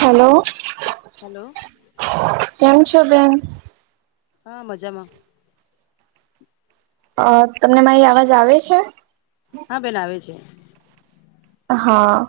Hello hello કેમ છો બેન હા મજામાં અ તમને મારી અવાજ આવે છે હા બેન આવે છે હા.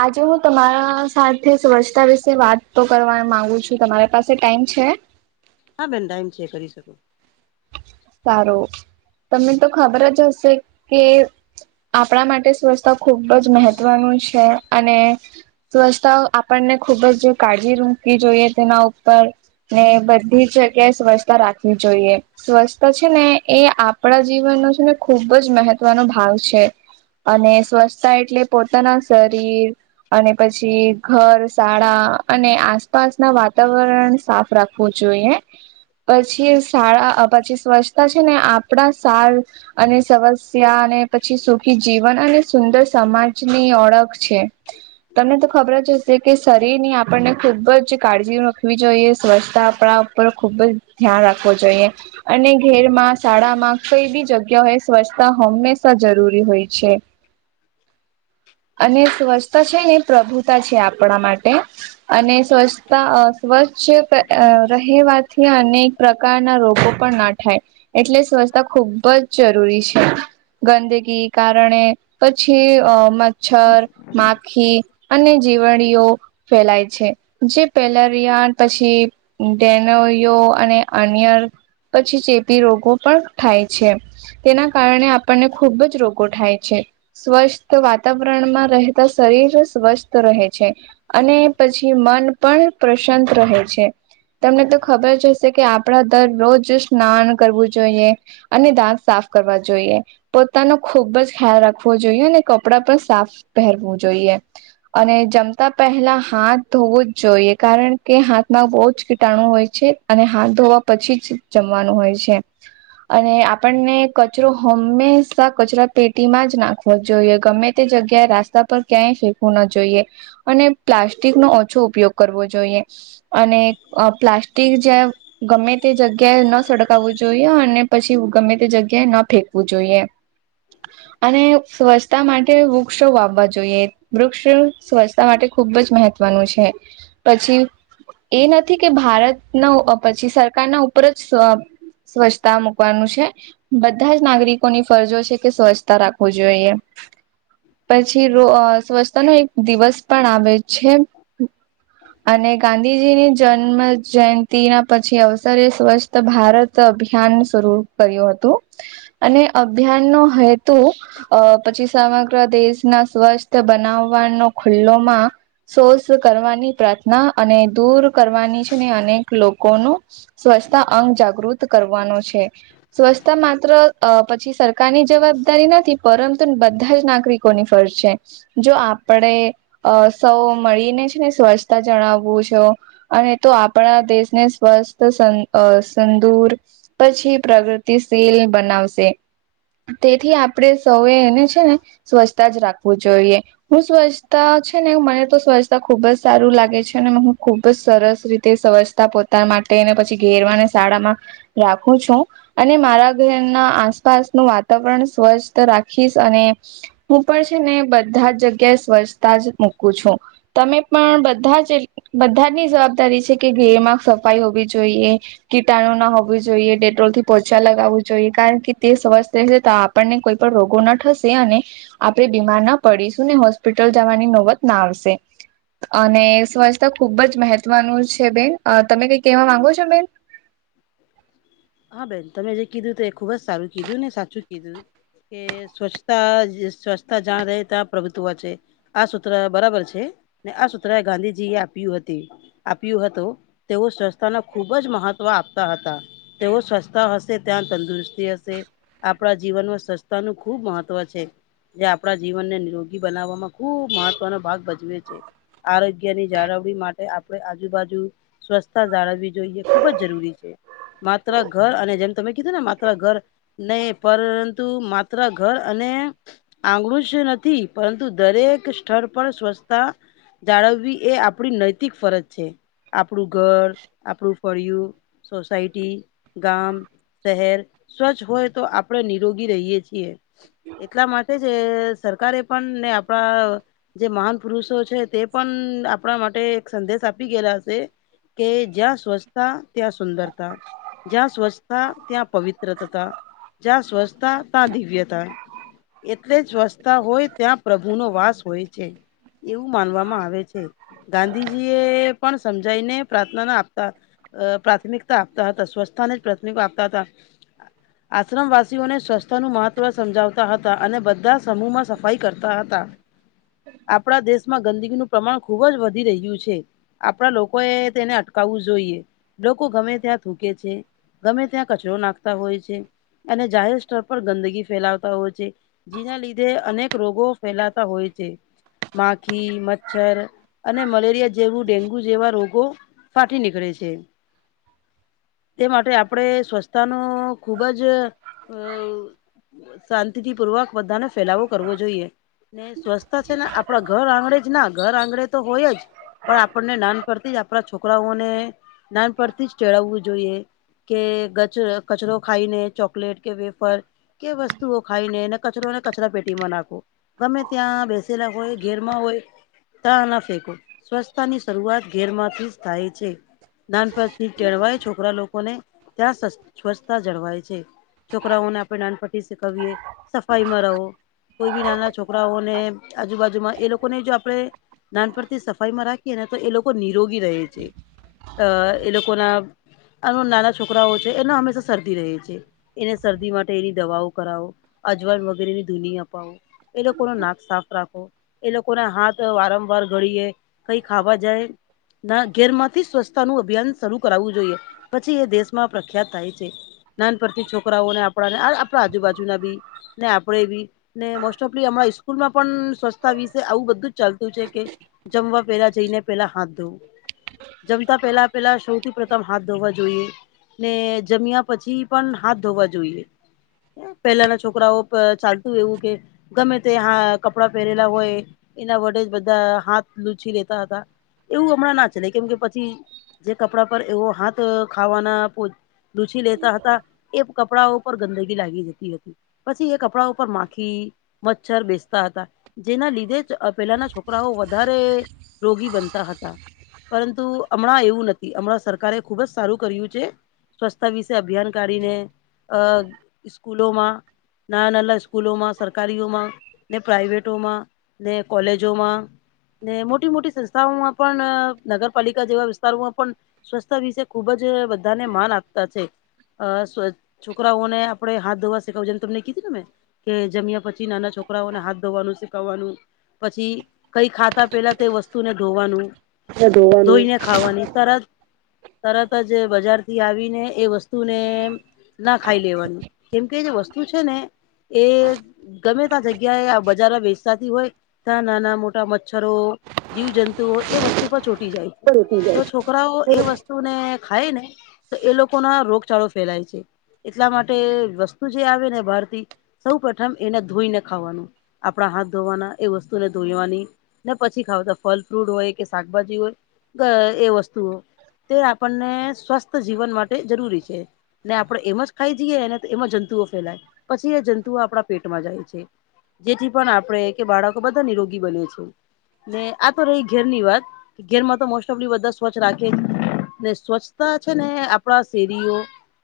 આજે હું તમારા સાથે સ્વચ્છતા વિશે વાત તો કરવા માગુ છું. તમારી પાસે ટાઈમ છે? હા બેન ટાઈમ છે કરી શકો. સારું તમને તો ખબર જ હશે કે.. આપણા માટે સ્વછતા ખૂબ જ મહત્વનું છે. અને... સ્વરછતા આપણને ખુબ જ કાળજી રૂકવી જોઈએ તેના ઉપર.... ને બધી જ જગ્યાએ સ્વચ્છતા રાખવી જોઈએ. સ્વરછતા છે ને એ આપણા જીવનો છે ને ખૂબજ મહત્વનો ભાગ છે. અને સ્વચ્છતા એટલે પોતાના શરીર.... અને પછી ઘર શાળા અને આસપાસ ના વાતાવરણને સાફ રાખવુ... રાખવું જોઈ પછી શાળા પછી સ્વચ્છતા છે ને આપણા સાર... અને સમસ્યા અને પછી સુખી જીવન અને સુંદર સમાજની ઓળખ છે. તમને તો ખબર જ હશે કે શરીર ની આપણને ખુબ જ કાળજી રાખવી જોઈએ સ્વચ્છતા આપણા... પર ખુબ જ ધ્યાન રાખવો જોઈએ... અને ઘરમાં શાળામાં કઈ બી જગ્યાઓ એ સ્વચ્છતા હંમેશા જરૂરી હોય છે. અને સ્વચ્છતા છે ને પ્રભુતા છે આપણા માટે... અને સ્વચ્છતા અ સ્વચ્છ રહેવાથી અનેક... પ્રકારના રોગો પણ ના થાય એટલે સ્વચ્છતા ખૂબ જ જરૂરી છે. ગંદકી કારણે પછી અ મચ્છર માખી... અને જીવાણીઓ ફેલાય છે જે પેલારિયાન પછી.... ડેનોયો અને અનિયર પછી ચેપી રોગો પણ થાય છે. તેના કારણે આપણને ખુબજ રોગો થાય છે સ્વસ્થ વાતાવરણ.... વાતાવરણમાં રહેતા શરીર સ્વસ્થ રહે છે. અને પછી મન.... પણ પ્રશંત રહે છે. તમને તો ખબર જ હશે કે... કે આપણે તો રોજ સ્નાન કરવું જોઈએ. અને દાંત સાફ કરવા જોઈએ પોતાનો ખુબ જ ખ્યાલ રાખવો જોઈએ અને ક.... કપડા પણ સાફ પહેરવું જોઈએ. અને જમતા પહેલા હાથ ધોવું જ જોઈએ કારણ કે હાથમાં બહુ જ કીટાણુ હોય છે. અને હાથ ધોવા પછી જ જમવાનું હોય છે. અને આપણને કચરો હંમેશા કચરા પેટીમાં જ નાખવો જોઈએ. ગમે તે જગ્યાએ રાસ્તા પર ક્યાંય ફેકવું ન જોઈએ. અને પ્લાસ્ટિક નો ઓછો ઉપયોગ કરવો જોઈએ. અને પ્લાસ્ટિક જ્યાં ગમેતે જગ્યા.... ક્યા ન સડગાવવું જોઈએ અને પછી ગમે તે જગ્યાએ ન ફેંકવું જોઈએ. અને સ્વસ્થ... તા માટે વૃક્ષો વાવવા જોઈએ વૃક્ષ સ્વચ્છતા માટે ખુબ જ મહત્વનું છે. પછી એ નથી કે ભારતનો પછી સરકારના ઉપર જ સ્વ... સ્વચ્છતા મુકવાનું છે બધા જ નાગરિકોની ફરજો છે કે સ્વચ્છ... તા રાખવું જોઈએ. પછી રો સ્વચ્છતા નો એક દિવસ પણ આવે છે. અને ગાંધીજીની જન્મ જયંતિ ના પછી અવસરે સ્વચ્છ... ભારત અભિયાન શરૂ કર્યું હતું. અને અભિયાન નો હેતુ અ પછી સમ... [unintelligible] દેશના સ્વસ્થ બનાવવાનો ખુલ્લોમાં.... શોષ કરવાની પ્રાર્થના અને દૂર કરવાની છે ને અનેક લોકોનું... સ્વચ્છતા અંગ જાગૃત કરવાનો છે. સ્વસ્તા માત્ર અ પછી સરકારની જવાબદારી નથી પરં તુ બધા જ નાગરિકોની ફર છે. જો આપણેે અ સૌ મળીને છે ને, સ્વસ્તા જણાવવો છો. અને તો આપણા દેશને સ્વસ્થ સંન-અ-સંદુર પછી પ્રગતિસીલ બનાવસે, તેથી આપડણે સૌએ ને છે ને સ્વચ્છતા જ રાખવુ જોઈએ. હું સ્વચ્છતા છે ને, મને તો સ્વચ્છતા ખુબ જ સારુ લાગે છે ને, મને ખુબ જ સરસ રીતે સ્વસ્ તા પોતા માટેને પછી ઘેરવાને, શાળામાં રાખું છું અને મારા ઘરના આસપાસનું વાતાવરણ સ્વસ્થ રા ખીસ અને હું પણ છે ને, બધા જ જગ્યાએ સ્વચ્છતા જ મૂકું છું. તમે પણ બધા જ બધાજની જવાબદારી સે કે ઘેયમા સફાઈ હોવી જોઈએ. કીટાણુ ન હોવી જોઈએ, ડેટ્રોલ થી પોયછા લગાવું જોઈએ. કારણ કે તે સ્વસ્થ રેશે તો, આપણને કોઈ પણ રોગ કો ન ઠસે અને આપણે બીમાર ના પડીસું, ને હોસ્પિટલ જવાની નોબત ના આવસે. અને સ્વછતા ખુબ જ મેહત્વનું છે બેન, તમે કઈક કેવા માંગો છો બેન? હા બેન, તમે જે કીધુ તે ખુબ જ સારુ કીધુ ને સાચું કીધુ. કે સ્વચ્છતા સ્વચ્છતા જા રેય ત્યાં પ્રભુત્વ છે. આ સૂત્ર બરાબર છે ને, આ સૂત્ર ગાંધીજી એ આપ્યું અતિય. આપ્યું હતું. તેઓ સ્વસ્તાને ખુબ જ મહત્વ આપતા હતા. તેઓ સ્વસતા હસે, ત્યાં તંદુરસ્તી અસે. આપણા જીવનમાં સ્વસતા નું ખુબ મહત્વ છે. જે આપણા જીવનને નિરોગી બનાવવામાં, ખુબ મહત્વનો ભાગ ભજવે છે. આરોગ્યની જાળવણી માટે આપડણે આજુબાજુ સ્વસતા જાળવવી જોઈએ, ખુબ જ જરૂરી છે. માત્ર ઘર અને જેમ તમે કીધું ને માત્ર ઘર ને પરરરંતુ માત્ર ઘર અને આંગળું જ નથી. પરંતુ, દરેક સ્ઠળ પણ સ્વસતા જાળવવી એ આપણી નૈતિક ફરજ છે. આપડું ઘર, આપણું ફળિયું, સોસાય ટી, ગામ, શહેર સ્વચ્છ હોય, તો આપણે નિરોગી રહીએ છીએ. એટલા માટે જ સરકારે પણ ને આપડણા જે મહાન પુરુષો છે, તે પન આપડા માટે એક સંદેશ આપી ગેલા સે. કે, જ્યા સ્વચ્છતા ત્યાં સુુંદરતા. જ્યાં સ્વચ્છતા ત્યાં પવિત્રત તા, જ્યાં સ્વચ્છતા ત્યાં દિવ્યતા. એટલે જ્વસતા હોય, ત્યાં પ્રભુનો વાસ હોય છે. એવું માનવામાં આવે છે, ગાંધીજી એ પણ સમજાઈને પ્રાર્થના ન આપતા. અ પ્રાથમિકતા આપતા હતા, સ્વચ્છતાને જ પ્રાથમિક આપતા હતા. આશ્રમવાસીઓને સ્વસતાનું મહત્ત્વ સમજાવતા હતા, અને બધા સમૂહમાં સફાઈ કરતા હતા. આપણા દેશમાં ગંદકીનું પ્રમાણ ખુબ જ વધી રહ્યું છે. આપણા લોકો એ તેને અટકાવવું જોઈએ લોકો ગમે ત્યાં થૂકે છે, ગમે ત્યાં કચયો નાખતા હોય છે. અને જાહેર સ્ઠય પર ગંદગી ફેલાવતા હોય છે. જેના લીધે અનેક રોગો ફેલાતા હોય છે. માખી, મચ્છર અને મલેરિયા જેવું ડેન્ગુ જેવા રોગો ફાટી નીકળે છે. તે માટે આપણે સ્વચ્છતાનું ખુબ જ અ શાંતિથી પૂર્વક બધાનો ફેલાવો કરવો જોઈએ. ને સ્વચ્છતા છે ને આપડા ઘર આંગણેે જ ના ઘર આંગણેે તો હોય જ પણ આપણને નાનપણ થી જ આપણા છોકરાઓને નાનપણથી જ ચડાવવું જોઈએ કે ગચ કચરો ખાઈને ચોકલેટ કે વેફર કે વસ્તુઓ ખાઈને એને કચરો ને કચરા પેટીમાં નાખવુ. ગમે ત્યાં બેસેલા હોય, ઘેરમાં હોય તા ના ફેંકો સ્વચ્છતાની શરૂઆત ઘેરમાંથી જ થાય છે. નાનપણથી ટેળવાય છોકરા લોકોને ત્યાં સ્વચ્છ સ્વચ્છતા જળવાય છે. છોકરાઓને આપણે નાનપણથી શીખવીએ સફાઈમાં રહો. કોઈ ભી નાના છોકરાઓને આજુબાજુમાં એ લોકો ને જો આપણે નાનપણથી સફાઈમાં રાખીએ ને તો એ લોકો નિરોગી રહે છે અ એ લોકોના [unintelligible] નાના છોકરાઓ છે એના હંમેશા શરદી રહે છે. એને શરદી માટેની દવાઓ કરાવો, અજવાણ વગેરેની ધૂની અપાવો. એ લોકોનું નાક સાફ રાખો. એ લોકોના હાથ વારંવાર ગળીએ. કઈ ખાવા જાય ના ઘેરમાંથી સ્વચ્છતાનું અભિયાન શરૂ કરાવવું જોઈએ પછી એ દેશમાં પ્રખ્યાત થાય છે. નાનપણથી છોકરાઓને આપણાને આપણા આજુબાજુના ભી ને આપણેે ભી ને મોસ્ટઓફલી હમણાં સ્કૂલમાં પણ સ્વચ્છતા વિશે આવું બધું જ ચાલતું છે કે જમવા પેલા જઈને પેલા હાથ ધોવું, જમતા પેહલા પેહલા સૌથી પ્રથમ હાથ ધોવા જોઈએ ને જમ્યા પછી પણ હાથ ધોવા જોઈએ. પહેલાના છોકરાઓ અ ચાલતું એવું કે ગમે તે હા કપડાં પહેરેલા હોય. એના વડે જ બધા હાથ લૂછી લેતા હતા એવું હમણાં ના ચલે કેમ કે પછી જે કપડા પર એવો હાથ ખાવાના પોચ લૂછી લેતા હતા એ કપડાઓ ઉપર ગંદગી લાગી જતી હતી પછી એ કપડા ઉપર માખી મચ્છર બેસતા હતા. જેના લીધે જ પહેલાના છોકરાઓ વધારે રોગી બનતા હતા. પરંતુ હમણાં એવું નથી. હમણાં સર કારે ખુબ જ સારું કર્યું છે સ્વચસ્છતા વિશે અભિયાન કાઢીને અ સ્કૂલોમાં, નાના નલા સ્કૂલોમાં, સરકારીઓમાં ને પ્રાઈવેટોમાં, ને કોલેજોમા, ને મોટી મોટી સંસ્થાઓમાં પણ નગરપાલિકા જેવા વિસ્તારોમાં પણ સ્વસ્થા વિશે ખુબ જ બધાને માન આપતા છે. અ સ્વચ્ છોકરાઓને આપડણે હાથ ધોવા શેખવા જે તમને કીધી ને મેં કે જમ્યા પછી નાના છોકરાઓને હાથ ધોવાનું શીખવવાનું પછી કઈ ખાતા પેલા તે વસ્તુને ધોવાનું, ધોવાનું ધોઈને ખાવાની તરત તરત જ બજારથી આવીને એ વસ્તુને ના ખાઈ લેવાની. કેમ કે જે વસ્તુ છે ને એ ગમે તા જગ્યાએ આ બજાર માં વેચતાતી હોય ત્યાં નાના મોટા મચ્છરો, જીવજંતુઓ એ વસ્તુ પર ચોટી જાય છે રોટી તો જાય છોકરાઓ વસ્તુ ને ખાય ને તો એ લોકોના રોગચાળો ફેલાય છે. એટલા માટે વસ્તુ જે આવે ને બહાર થી સૌપ્રથમ એને ધોઈને ખાવાનું. આપણા હાથ ધોવાના એ વસ્તુને ધોઈવાની ને પછી ખાવતા ફલ ફ્રૂટ હોય કે શાકભાજી હોય ગ એ વસ્તુઓ તે આપણને સ્વસ્થ જીવન માટે જરૂરી છે. ને આપડે એમાં જ ખાઈ જઈએ એને તો એમાં જંતુઓ ફેલાય. પછી એ જંતુઓ આપણા પેટમાં જાય છે. જેથી પણ આપણે કે બાળકો બધા નિરોગી બને છે. ને આ તો રહી ઘેર ની વાત. ઘેર માં તો મોસ્ટ ઓફલી બધા સ્વચ્છ રાખે. ને સ્વચ્છતા છે ને આપણા શેરીઓ,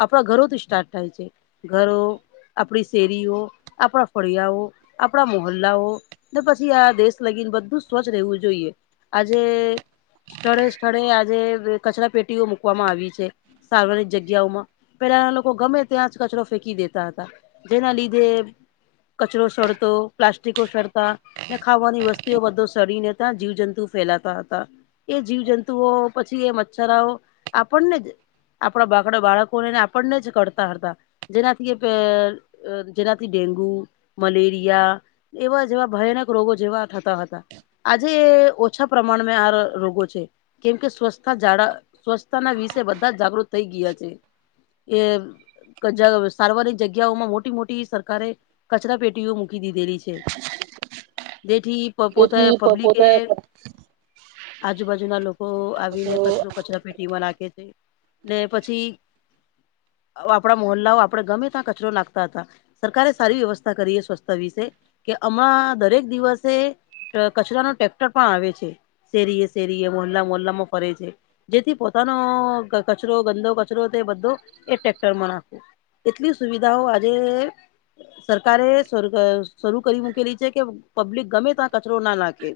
આપણા ઘરોથી સ્ટાર્ટ થાય છે. ઘરો આપણી શેરીઓ, આપણા ફળિયાઓ, આપણા મોહલ્લાઓ, ને પછી આ દેશ લગીને બધું સ્વચ્છ રહેવું જોઈએ. આજે સ્થળે સ્થળે આજે કચરા પેટીઓ મુૂકવામાં આવી છે. સાર્વનિક જગ્યાઓમાં. પેલા એના લોકો ગમે ત્યાં જ કચરો ફેંકી દેતા હતા. જેના લીધે કચરો સડતો તો, પ્લાસ્ટિકો સડતો. ને ખાવાની વસ્તુઓ બધો સડીને ત્યાં જીવ જંતુ ફેલાતા હતા. એ જીવ જંતુઓ. પછી એ મચ્છરાઓ, આપણને જ, આપણા બાળકો, બાળકોને આપણને જ કરતા હતા. જેનાથી એ [unintelligible] જેનાથી ડેન્ગુ, મલેરિયા. એવા જેવા ભયાનક રોગો જેવા થતા હતા. આજે ઓછા પ્રમાણમાં આ રોગો છે. કેમ કે? સ્વસ્થતા જા, સ્વચ્છતાના વિશે બધા થઈ છે. એ [unintelligible] સાર્વજનિક જગ્યાઓમાં મોટી મોટી સરકારે. કચરા પેટીઓ મૂકી દીધેલી છે. જેથી પોતે જેથી પબ્લિક પોતે એ, આજુબાજુ ના લોકો આવીને કચરો, કચરા. પેટીમાં નાખે છે ને પછી. આપણા મોહલ્લાઓ, આપણે ગમે ત્યાં કચરો નાખતા હતા. સરકારે સારી વ્યવસ્થા કરી સ્વચ્છતા વિશે. કે આમાં દરેક દિવસે. કચરા નોં ટ્રેક્ટર પણ આવે છે. શેરીએ, શેરીએ, મોહલ્લા, મોહલ્લામાં. કરે છે જેથી પોતાનો કચરો ગંદો કચરો બધો. એ ટ્રેક્ટર માં નાખવું. એટલી સુવિધાઓ આજે. સરકારે શરૂ કરી મૂકેલી છે કે. પબ્લિક ગમે ત્યાં કચરો ના નાખે.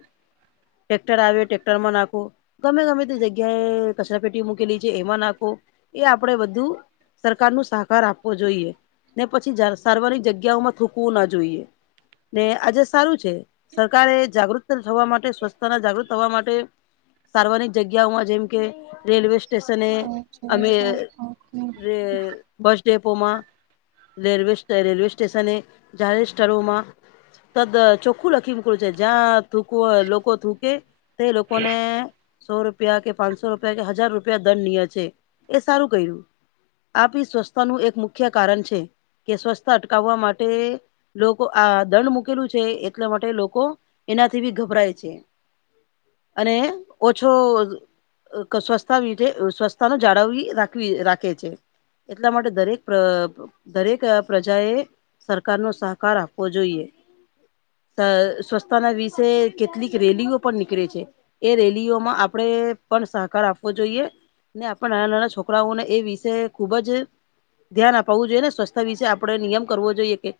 ટેક્ટર આવે, ટ્રેક્ટર માં નાખો. ગમે ગમે. તે જગ્યાએ કચરાપેટી મૂકેલી છે, એમાં નાખો. એ આપડે બધું. સરકાર નું સહકાર આપવો જોઈએ ને પછી સાર્વજનિક જગ્યાઓમાં થૂકવું ના જોઈએ ને આજે સારું છે. સરકારે જાગૃત થવા માટે સ્વચ્છતાના જાગૃત થવા માટે સાર્વજનિક જગ્યાઓમાં જેમ કે રેલવે સ્ટેશને પાંચ છ અને સાત આઠ નવ બસ ડેપોમાં રેલવે રેલવે સ્ટેશન જાહેર સ્થળોમાં તદ ચોખ્ખું લખી મૂક્યું છે જ્યાં થૂકવું, લોકો થૂકે તે લોકોને સો રૂપિયા, કે પાંચસો રૂપિયા, કે હજાર રૂપિયા દંડનીય છે એ સારું કર્યું આ બી સ્વચ્છતા નું એક મુખ્ય કારણ છે કે સ્વચ્છતા અટકાવવા માટે લોકો આ દંડ મુૂકેલું છે. એટલા માટે લોકો એનાથી બી ગભરાય છે. અને ઓછો સ્વચ્છતા સ્વચ્છતા ને જાળવવી રાખવી રાખે છે. એટલા માટે દરેક દરેક પ્રજા એ સરકાર ને સહકાર આપવો જોઈએ. અ સ્વચ્છતાના વિષે કેટલીક રેલીઓ પણ નીકળે છે. એ રેલી [unintelligible] માં આપણે પણ સહકાર જોઈએ. ને આપણા નાના નાના છોકરાઓને એ વિષે ખૂબ જ ધ્યાન અપાવું જોઈએ ને, સ્વચ્છતા વિશે આપડે નિયમ કરવો જોઈએ કે